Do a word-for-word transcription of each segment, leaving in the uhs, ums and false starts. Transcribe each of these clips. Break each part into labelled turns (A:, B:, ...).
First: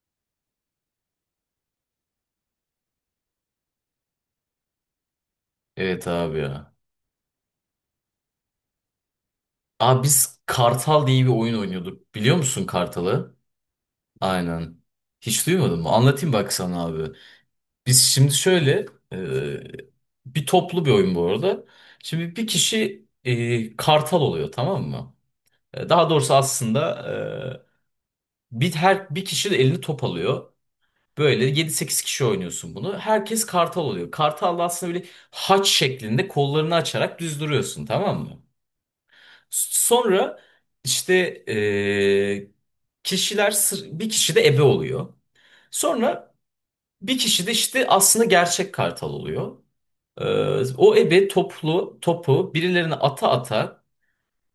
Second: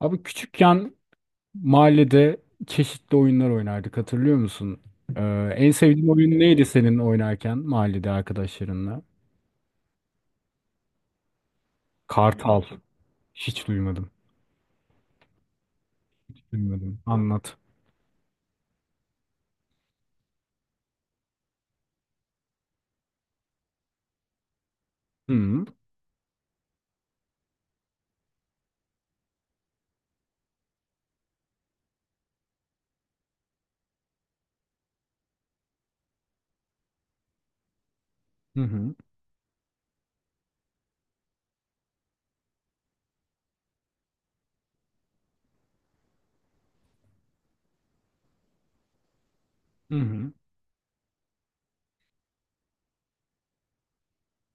A: Abi küçükken mahallede çeşitli oyunlar oynardık hatırlıyor musun? Ee, en
B: Evet
A: sevdiğin oyun
B: abi
A: neydi
B: ya.
A: senin oynarken mahallede arkadaşlarınla?
B: Abi biz Kartal diye bir oyun oynuyorduk. Biliyor
A: Kartal.
B: musun Kartal'ı?
A: Hiç duymadım.
B: Aynen. Hiç duymadın mı? Anlatayım
A: Hiç
B: bak sana
A: duymadım.
B: abi.
A: Anlat.
B: Biz şimdi şöyle e, bir toplu bir oyun bu arada. Şimdi bir kişi e, Kartal oluyor, tamam mı?
A: Hı hı
B: E, Daha doğrusu aslında e, bir her bir kişi de elini top alıyor. Böyle yedi sekiz kişi oynuyorsun bunu. Herkes Kartal oluyor. Kartal da aslında böyle haç şeklinde kollarını açarak düz duruyorsun, tamam mı?
A: hı
B: Sonra işte eee, kişiler sır- bir kişi de ebe oluyor. Sonra bir kişi de işte aslında gerçek kartal oluyor.
A: hı hı.
B: Eee, o ebe toplu topu birilerine ata ata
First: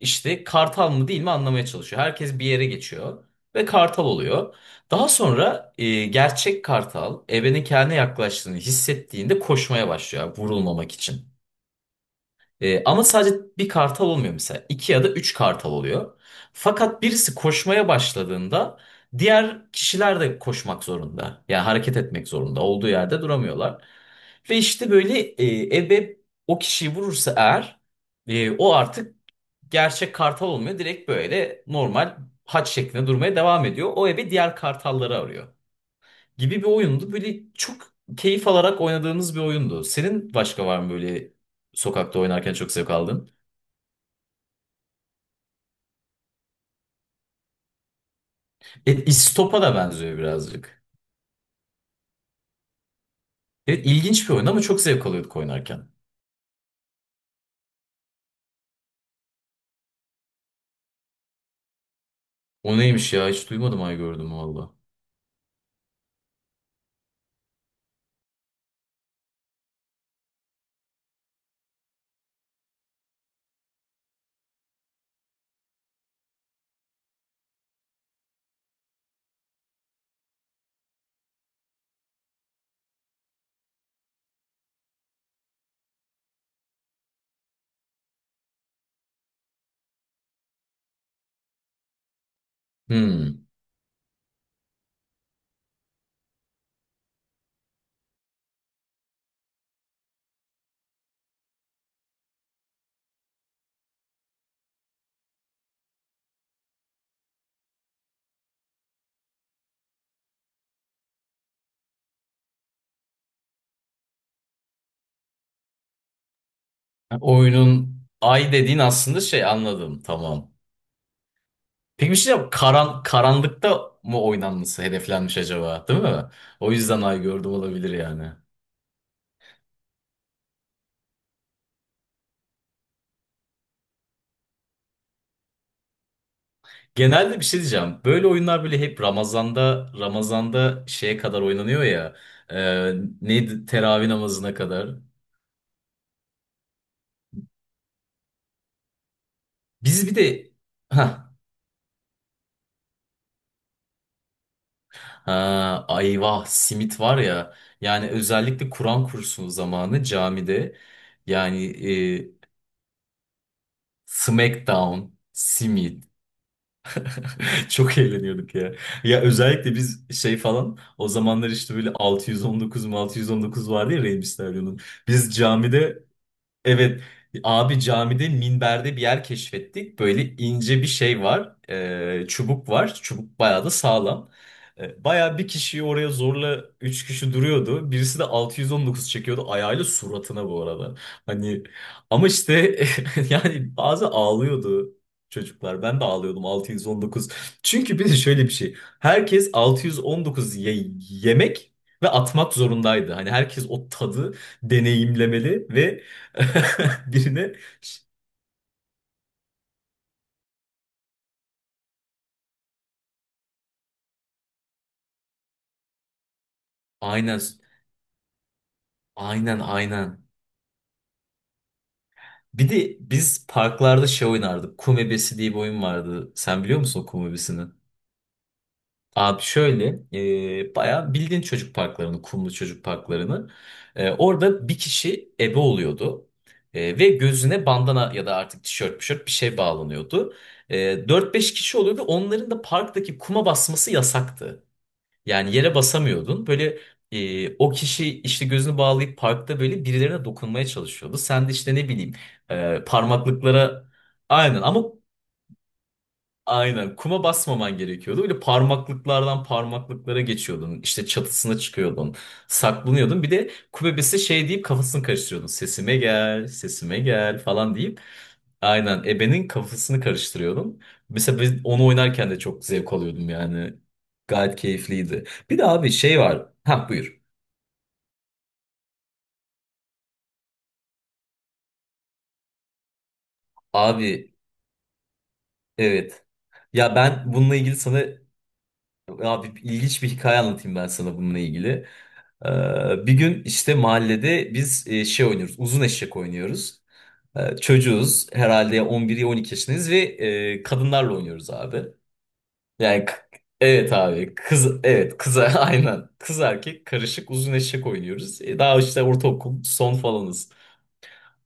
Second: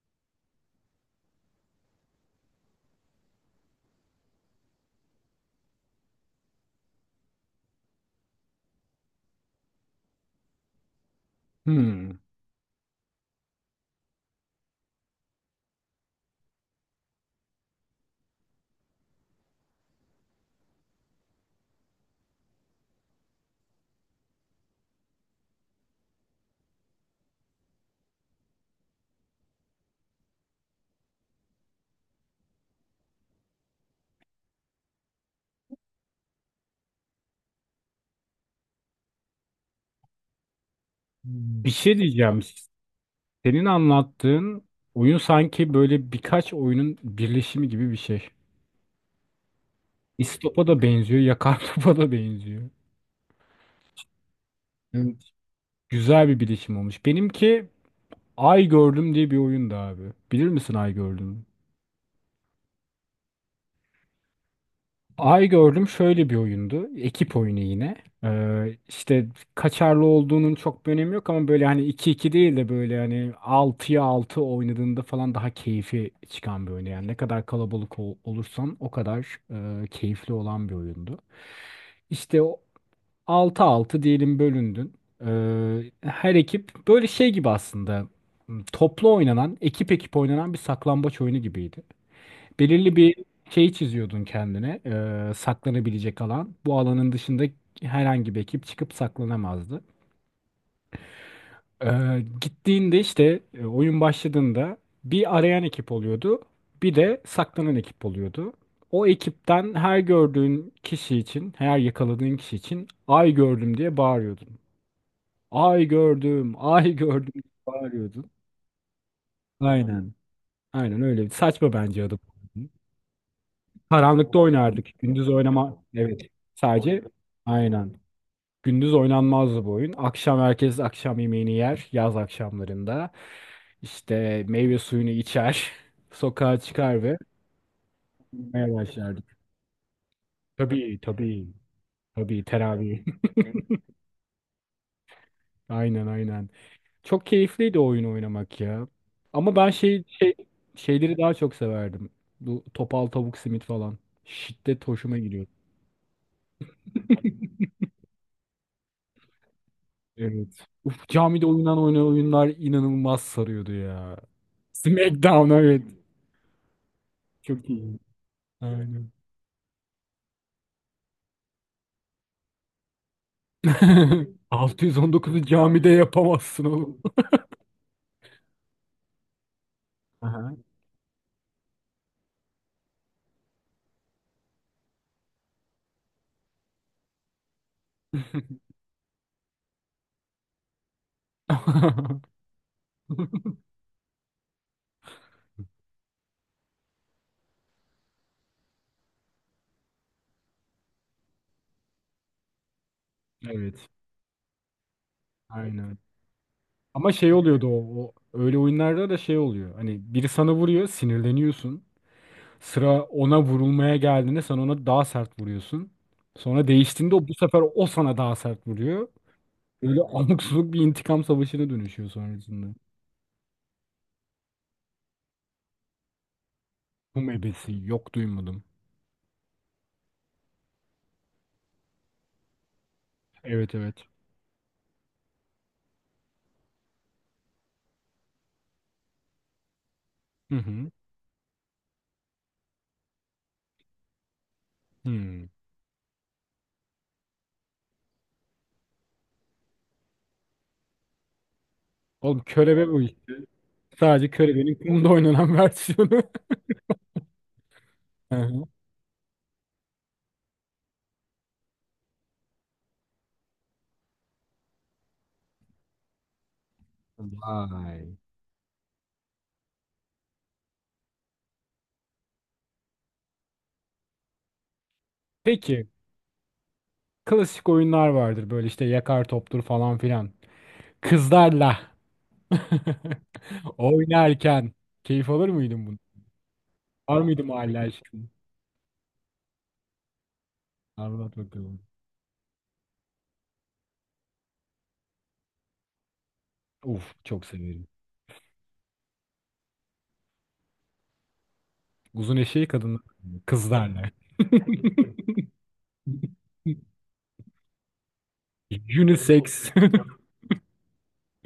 B: işte kartal mı değil mi anlamaya çalışıyor. Herkes bir yere geçiyor ve kartal oluyor. Daha sonra eee, gerçek kartal ebenin kendine yaklaştığını hissettiğinde koşmaya başlıyor vurulmamak için.
A: hı.
B: Ee, ama sadece bir kartal olmuyor mesela. İki ya da üç kartal oluyor. Fakat birisi koşmaya başladığında diğer kişiler de koşmak zorunda. Yani hareket etmek zorunda. Olduğu yerde duramıyorlar. Ve işte böyle e, ebe o kişiyi vurursa eğer e, o artık gerçek kartal olmuyor. Direkt böyle normal haç şeklinde durmaya devam ediyor. O ebe diğer kartalları arıyor gibi bir oyundu. Böyle çok keyif alarak oynadığımız bir oyundu. Senin başka var mı böyle
A: Bir şey
B: sokakta
A: diyeceğim.
B: oynarken çok zevk aldığın?
A: Senin anlattığın oyun sanki böyle birkaç oyunun birleşimi gibi bir şey.
B: E, İstop'a da benziyor
A: İstopa da
B: birazcık.
A: benziyor, yakar topa da benziyor.
B: Evet, ilginç bir oyun ama çok zevk
A: Evet.
B: alıyorduk oynarken.
A: Güzel bir birleşim olmuş. Benimki Ay Gördüm diye bir oyundu abi. Bilir misin Ay Gördüm?
B: O neymiş ya, hiç duymadım ay gördüm valla.
A: Ay Gördüm şöyle bir oyundu. Ekip oyunu yine. Ee, işte kaçarlı olduğunun çok bir önemi yok ama böyle hani iki iki değil de böyle hani altıya altı oynadığında falan daha keyfi çıkan bir oyun. Yani ne kadar kalabalık ol- olursan o kadar e, keyifli olan bir oyundu. İşte o altı 6 diyelim bölündün. Ee, her ekip böyle şey gibi aslında toplu oynanan, ekip ekip oynanan bir saklambaç oyunu gibiydi. Belirli bir
B: Hmm.
A: şey çiziyordun kendine, e, saklanabilecek alan. Bu alanın dışında herhangi bir ekip çıkıp saklanamazdı. E, gittiğinde işte e, oyun başladığında bir arayan ekip oluyordu, bir de saklanan ekip oluyordu. O ekipten her gördüğün kişi için, her yakaladığın kişi için ay gördüm diye bağırıyordun. Ay gördüm, ay gördüm diye
B: Oyunun
A: bağırıyordun.
B: ay dediğin aslında şey, anladım
A: Aynen.
B: tamam.
A: Aynen öyle. Saçma bence
B: Peki bir
A: adı.
B: şey diyeceğim. Karan, karanlıkta mı
A: Karanlıkta
B: oynanması
A: oynardık. Gündüz
B: hedeflenmiş
A: oynama.
B: acaba, değil
A: Evet.
B: mi? O
A: Sadece
B: yüzden ay gördüm olabilir
A: aynen.
B: yani.
A: Gündüz oynanmazdı bu oyun. Akşam herkes akşam yemeğini yer. Yaz akşamlarında. İşte meyve suyunu içer. Sokağa çıkar ve
B: Genelde bir şey diyeceğim. Böyle oyunlar
A: oynamaya
B: böyle hep
A: başlardık.
B: Ramazan'da Ramazan'da
A: Tabii
B: şeye kadar
A: tabii.
B: oynanıyor ya.
A: Tabii
B: E,
A: teravih.
B: neydi? Teravih namazına kadar.
A: Aynen aynen. Çok keyifliydi o oyunu oynamak ya. Ama ben şey,
B: Biz bir
A: şey
B: de
A: şeyleri
B: ha
A: daha çok severdim. Bu topal tavuk simit falan. Şiddet hoşuma gidiyor.
B: ha ayvah simit var ya. Yani özellikle Kur'an kursu zamanı
A: Evet.
B: camide,
A: Uf, camide
B: yani
A: oynanan oynanan oyunlar
B: e,
A: inanılmaz sarıyordu ya.
B: Smackdown,
A: SmackDown evet.
B: simit.
A: Çok iyi.
B: Çok eğleniyorduk ya.
A: Aynen.
B: Ya özellikle biz şey falan o zamanlar işte böyle altı yüz on dokuz mu altı yüz on dokuz vardı ya Rey Mysterio'nun. Biz
A: altı on dokuzu camide
B: camide
A: yapamazsın oğlum.
B: Evet abi, camide minberde bir yer keşfettik. Böyle
A: Aha.
B: ince bir şey var. E, çubuk var. Çubuk bayağı da sağlam. E, bayağı bir kişiyi oraya zorla üç kişi duruyordu. Birisi de altı yüz on dokuz çekiyordu ayağıyla suratına bu arada. Hani, ama işte yani bazı ağlıyordu çocuklar. Ben de ağlıyordum altı yüz on dokuz. Çünkü bir de şöyle bir şey. Herkes altı yüz on dokuz ye- yemek ve atmak zorundaydı. Hani herkes
A: Evet.
B: o tadı deneyimlemeli
A: Aynen.
B: ve
A: Ama şey
B: birine
A: oluyordu o, o. Öyle oyunlarda da şey oluyor. Hani biri sana vuruyor, sinirleniyorsun. Sıra ona vurulmaya geldiğinde sen ona daha sert vuruyorsun. Sonra değiştiğinde o bu
B: aynen
A: sefer o sana daha sert vuruyor.
B: aynen
A: Böyle
B: aynen.
A: abuk subuk bir intikam savaşına dönüşüyor
B: Bir
A: sonrasında.
B: de biz parklarda şey oynardık. Kum ebesi diye bir oyun vardı. Sen biliyor musun o kum
A: Kum
B: ebesini?
A: ebesi yok duymadım.
B: Abi şöyle e, bayağı bildiğin çocuk parklarını, kumlu çocuk parklarını.
A: Evet evet.
B: E, orada bir kişi ebe oluyordu. E, ve gözüne bandana ya da artık tişört, tişört bir şey bağlanıyordu.
A: Hı hı.
B: E, dört beş kişi oluyordu. Onların da parktaki kuma basması yasaktı.
A: Hmm.
B: Yani yere basamıyordun. Böyle e, o kişi işte gözünü bağlayıp parkta böyle birilerine dokunmaya çalışıyordu. Sen de işte ne bileyim
A: Oğlum
B: e,
A: körebe bu işte.
B: parmaklıklara,
A: Sadece
B: aynen
A: körebenin
B: ama
A: kumda oynanan versiyonu.
B: aynen. Kuma basmaman gerekiyordu.
A: Hı
B: Böyle
A: hı.
B: parmaklıklardan parmaklıklara geçiyordun. İşte çatısına çıkıyordun. Saklanıyordun. Bir de ku bebesi şey deyip kafasını karıştırıyordun. Sesime gel, sesime gel falan deyip.
A: Vay.
B: Aynen. Ebenin kafasını karıştırıyordun. Mesela biz onu oynarken de çok zevk alıyordum yani. Gayet keyifliydi. Bir de
A: Peki
B: abi şey var. Ha buyur.
A: klasik oyunlar vardır böyle işte yakar toptur falan filan. Kızlarla
B: Abi
A: oynarken keyif alır mıydın bunu?
B: evet. Ya
A: Var
B: ben
A: mıydı
B: bununla ilgili
A: mahalle
B: sana,
A: aşkın?
B: abi ilginç bir hikaye anlatayım ben sana
A: Anlat
B: bununla ilgili.
A: bakalım.
B: Ee, Bir gün işte mahallede biz e, şey oynuyoruz. Uzun eşek oynuyoruz.
A: Uf çok
B: Ee,
A: severim.
B: çocuğuz. Herhalde on bir on iki yaşındayız ve e, kadınlarla oynuyoruz abi.
A: Uzun eşeği kadınlar
B: Yani k- evet
A: kızlarla.
B: abi. Kız evet kıza aynen. Kız erkek karışık uzun eşek oynuyoruz. E, daha işte ortaokul
A: Unisex.
B: son falanız.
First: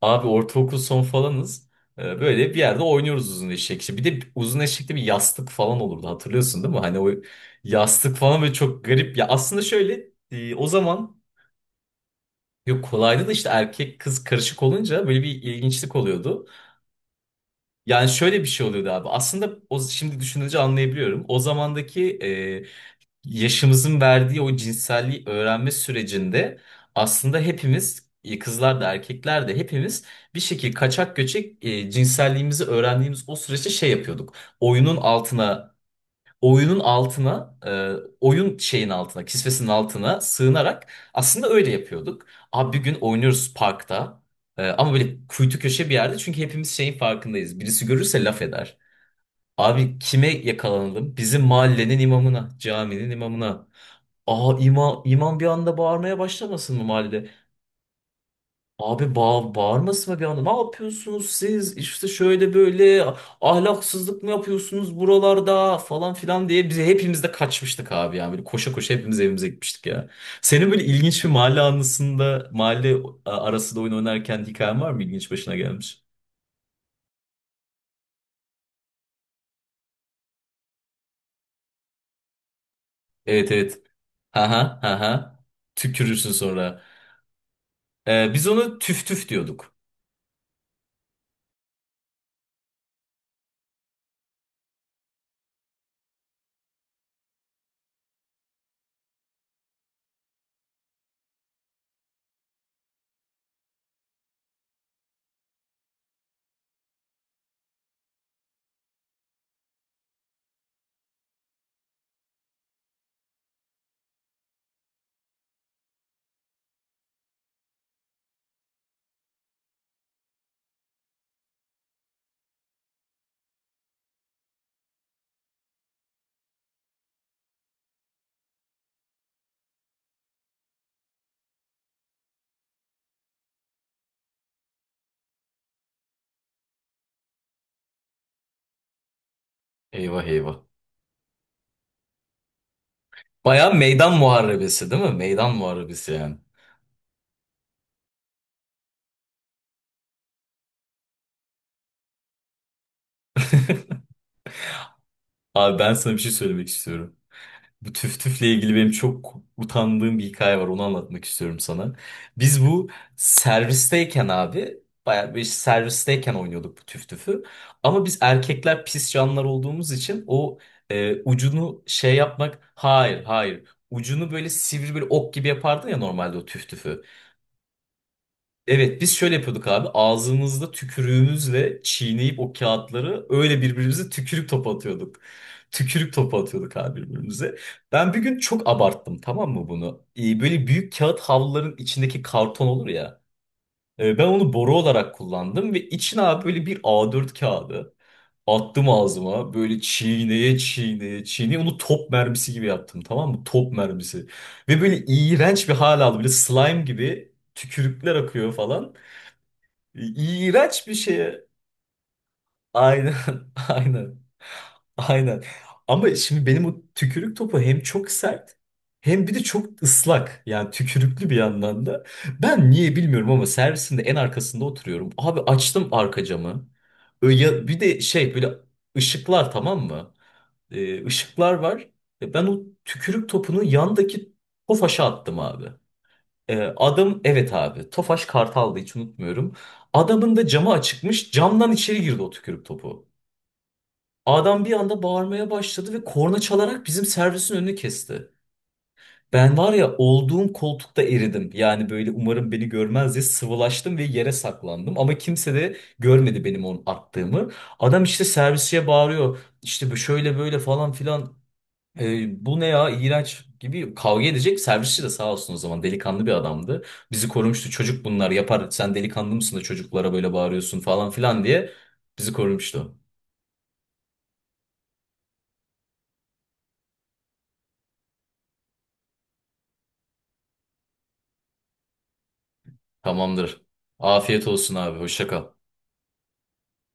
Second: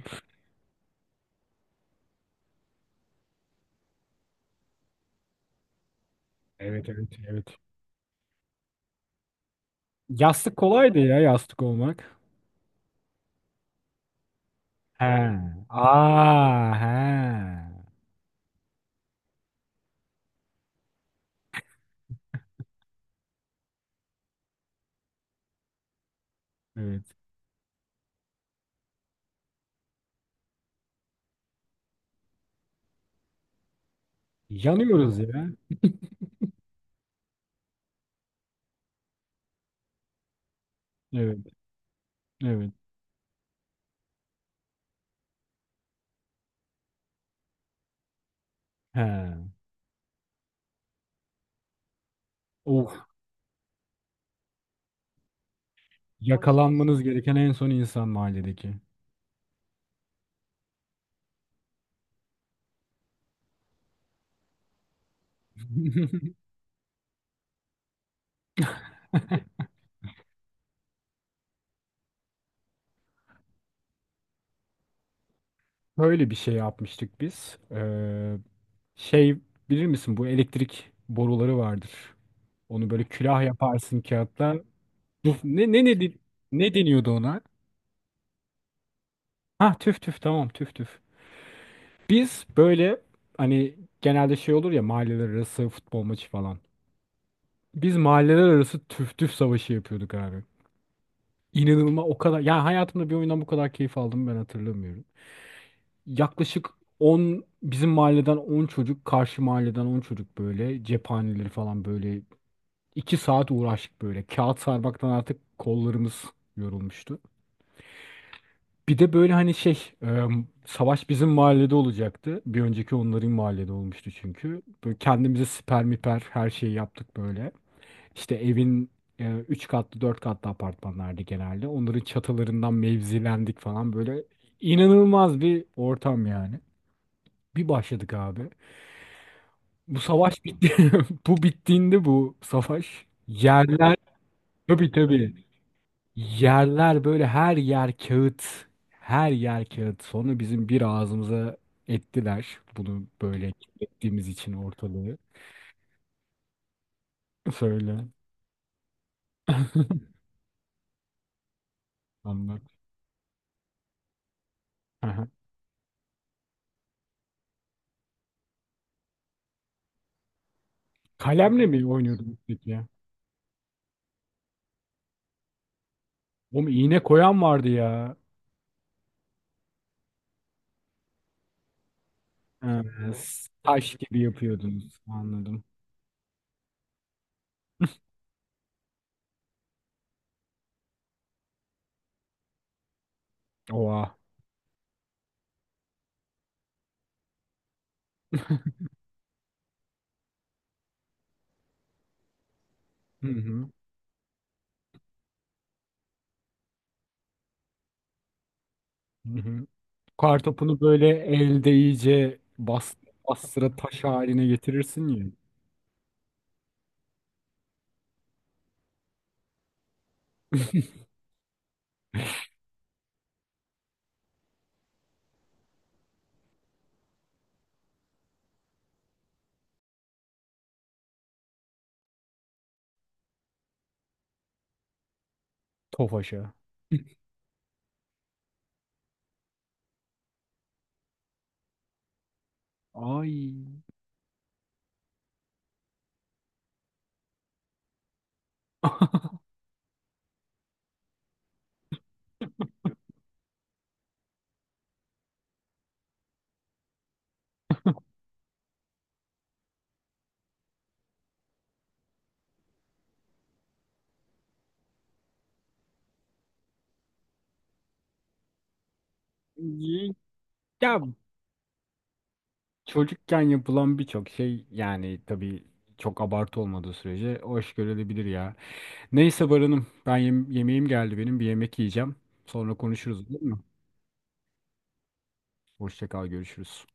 B: Abi ortaokul son falanız. Ee, Böyle bir yerde oynuyoruz uzun eşek. İşte bir de uzun eşekte bir yastık falan olurdu, hatırlıyorsun değil mi?
A: Evet
B: Hani
A: evet
B: o
A: evet.
B: yastık falan böyle çok garip. Ya aslında şöyle e,
A: Yastık
B: o
A: kolaydı ya
B: zaman
A: yastık olmak.
B: yok, kolaydı da işte erkek kız karışık
A: He.
B: olunca böyle bir ilginçlik oluyordu.
A: Aa he.
B: Yani şöyle bir şey oluyordu abi. Aslında o, şimdi düşününce anlayabiliyorum. O zamandaki e, yaşımızın verdiği o cinselliği öğrenme sürecinde
A: Evet.
B: aslında hepimiz, e, kızlar da erkekler de hepimiz bir şekilde kaçak göçek e, cinselliğimizi öğrendiğimiz o süreçte şey yapıyorduk. Oyunun
A: Yanıyoruz ya.
B: altına oyunun altına e, oyun şeyin altına kisvesinin altına sığınarak
A: Evet.
B: aslında öyle yapıyorduk.
A: Evet.
B: Abi bir gün oynuyoruz parkta e, ama böyle kuytu köşe bir yerde çünkü hepimiz şeyin farkındayız. Birisi görürse laf eder.
A: He.
B: Abi kime yakalanalım? Bizim mahallenin imamına,
A: Oh.
B: caminin imamına. Aa ima, imam bir anda bağırmaya başlamasın mı
A: Yakalanmanız
B: mahallede?
A: gereken en son insan mahalledeki.
B: Abi bağ, bağırmasın mı bir anda? Ne yapıyorsunuz siz? İşte şöyle böyle ahlaksızlık mı yapıyorsunuz buralarda falan filan diye, bize hepimiz de kaçmıştık abi yani. Böyle koşa koşa hepimiz evimize gitmiştik ya. Senin böyle ilginç bir mahalle anısında, mahalle arasında oyun oynarken hikayen var mı ilginç başına gelmiş?
A: Böyle bir şey yapmıştık biz. Ee, şey bilir misin bu elektrik boruları vardır. Onu böyle külah
B: Evet evet.
A: yaparsın
B: Ha
A: kağıtla.
B: ha ha
A: Duf-
B: ha.
A: Ne ne ne
B: Tükürürsün
A: ne
B: sonra.
A: deniyordu ona?
B: Ee, biz onu tüf tüf
A: Ha
B: diyorduk.
A: tüf tüf tamam tüf tüf. Biz böyle hani genelde şey olur ya mahalleler arası futbol maçı falan. Biz mahalleler arası tüf tüf savaşı yapıyorduk abi. İnanılmaz o kadar ya hayatımda bir oyundan bu kadar keyif aldım ben hatırlamıyorum. Yaklaşık on bizim mahalleden on çocuk karşı mahalleden on çocuk böyle cephaneleri falan böyle iki saat uğraştık böyle. Kağıt sarmaktan artık kollarımız yorulmuştu. Bir de böyle hani şey e, savaş bizim mahallede olacaktı. Bir önceki onların mahallede olmuştu çünkü. Böyle kendimize siper miper her şeyi yaptık böyle. İşte evin e, üç katlı dört katlı apartmanlardı genelde. Onların çatılarından mevzilendik falan böyle. İnanılmaz bir ortam yani. Bir başladık abi. Bu
B: Eyvah
A: savaş
B: eyvah.
A: bitti. Bu bittiğinde bu savaş.
B: Baya
A: Yerler
B: meydan muharebesi
A: tabii
B: değil mi?
A: tabii.
B: Meydan muharebesi yani.
A: Yerler böyle her yer kağıt. Her yer kağıt. Sonra bizim bir ağzımıza ettiler. Bunu böyle ettiğimiz için ortalığı.
B: Abi ben sana bir şey söylemek istiyorum. Bu
A: Söyle.
B: tüf tüfle ilgili benim çok utandığım bir hikaye var. Onu anlatmak istiyorum sana.
A: Anlat.
B: Biz bu servisteyken abi,
A: Aha.
B: baya bir servisteyken oynuyorduk bu tüf tüfü. Ama biz erkekler pis canlar olduğumuz için o e,
A: Kalemle
B: ucunu
A: mi
B: şey
A: oynuyordunuz peki
B: yapmak,
A: ya?
B: hayır hayır. Ucunu böyle sivri bir ok gibi yapardın ya normalde o
A: Oğlum
B: tüf
A: iğne
B: tüfü.
A: koyan vardı ya.
B: Evet biz şöyle yapıyorduk abi. Ağzımızda tükürüğümüzle çiğneyip o
A: Ee,
B: kağıtları öyle
A: taş
B: birbirimize
A: gibi
B: tükürük topu
A: yapıyordunuz.
B: atıyorduk.
A: Anladım.
B: Tükürük topu atıyorduk abi birbirimize. Ben bir gün çok abarttım, tamam mı bunu? Ee, böyle büyük kağıt havluların içindeki karton olur ya.
A: Oha.
B: Ee, ben onu boru olarak kullandım ve içine abi böyle bir A dört kağıdı attım ağzıma. Böyle çiğneye çiğneye çiğneye onu top mermisi gibi yaptım,
A: Hı
B: tamam mı?
A: hı.
B: Top mermisi. Ve böyle iğrenç bir hal aldı. Böyle slime gibi tükürükler akıyor falan.
A: Hı hı. Kartopunu
B: İğrenç bir
A: böyle
B: şeye.
A: elde iyice bas,
B: Aynen,
A: bastıra taş
B: aynen.
A: haline getirirsin ya.
B: Aynen. Ama şimdi benim o tükürük topu hem çok sert hem bir de çok ıslak. Yani tükürüklü bir yandan da. Ben niye bilmiyorum ama servisinde en arkasında oturuyorum. Abi açtım arka camı. Ö- Ya bir de şey böyle ışıklar, tamam mı? Ee, ışıklar var. E, Ben o tükrük topunu yandaki tofaşa attım abi.
A: Tofaşa.
B: Ee, adam evet abi Tofaş Kartal'dı, hiç unutmuyorum. Adamın da camı açıkmış, camdan içeri girdi o tükürük topu.
A: Ay.
B: Adam bir anda bağırmaya başladı ve korna çalarak bizim servisin önünü kesti. Ben var ya olduğum koltukta eridim. Yani böyle umarım beni görmez diye sıvılaştım ve yere saklandım. Ama kimse de görmedi benim onu attığımı. Adam işte servisçiye bağırıyor. İşte bu şöyle böyle falan filan. E, bu ne ya, iğrenç gibi kavga edecek, servisçi de sağ olsun o zaman delikanlı bir adamdı. Bizi korumuştu, çocuk bunlar yapar, sen delikanlı mısın da çocuklara
A: Y-
B: böyle bağırıyorsun
A: Ya
B: falan filan diye bizi korumuştu.
A: çocukken yapılan birçok şey yani tabii çok abartı olmadığı sürece hoş görülebilir ya. Neyse Baran'ım ben yem- yemeğim geldi benim bir yemek yiyeceğim. Sonra konuşuruz olur mu?
B: Tamamdır. Afiyet olsun abi, hoşça kal.
A: Hoşça kal görüşürüz.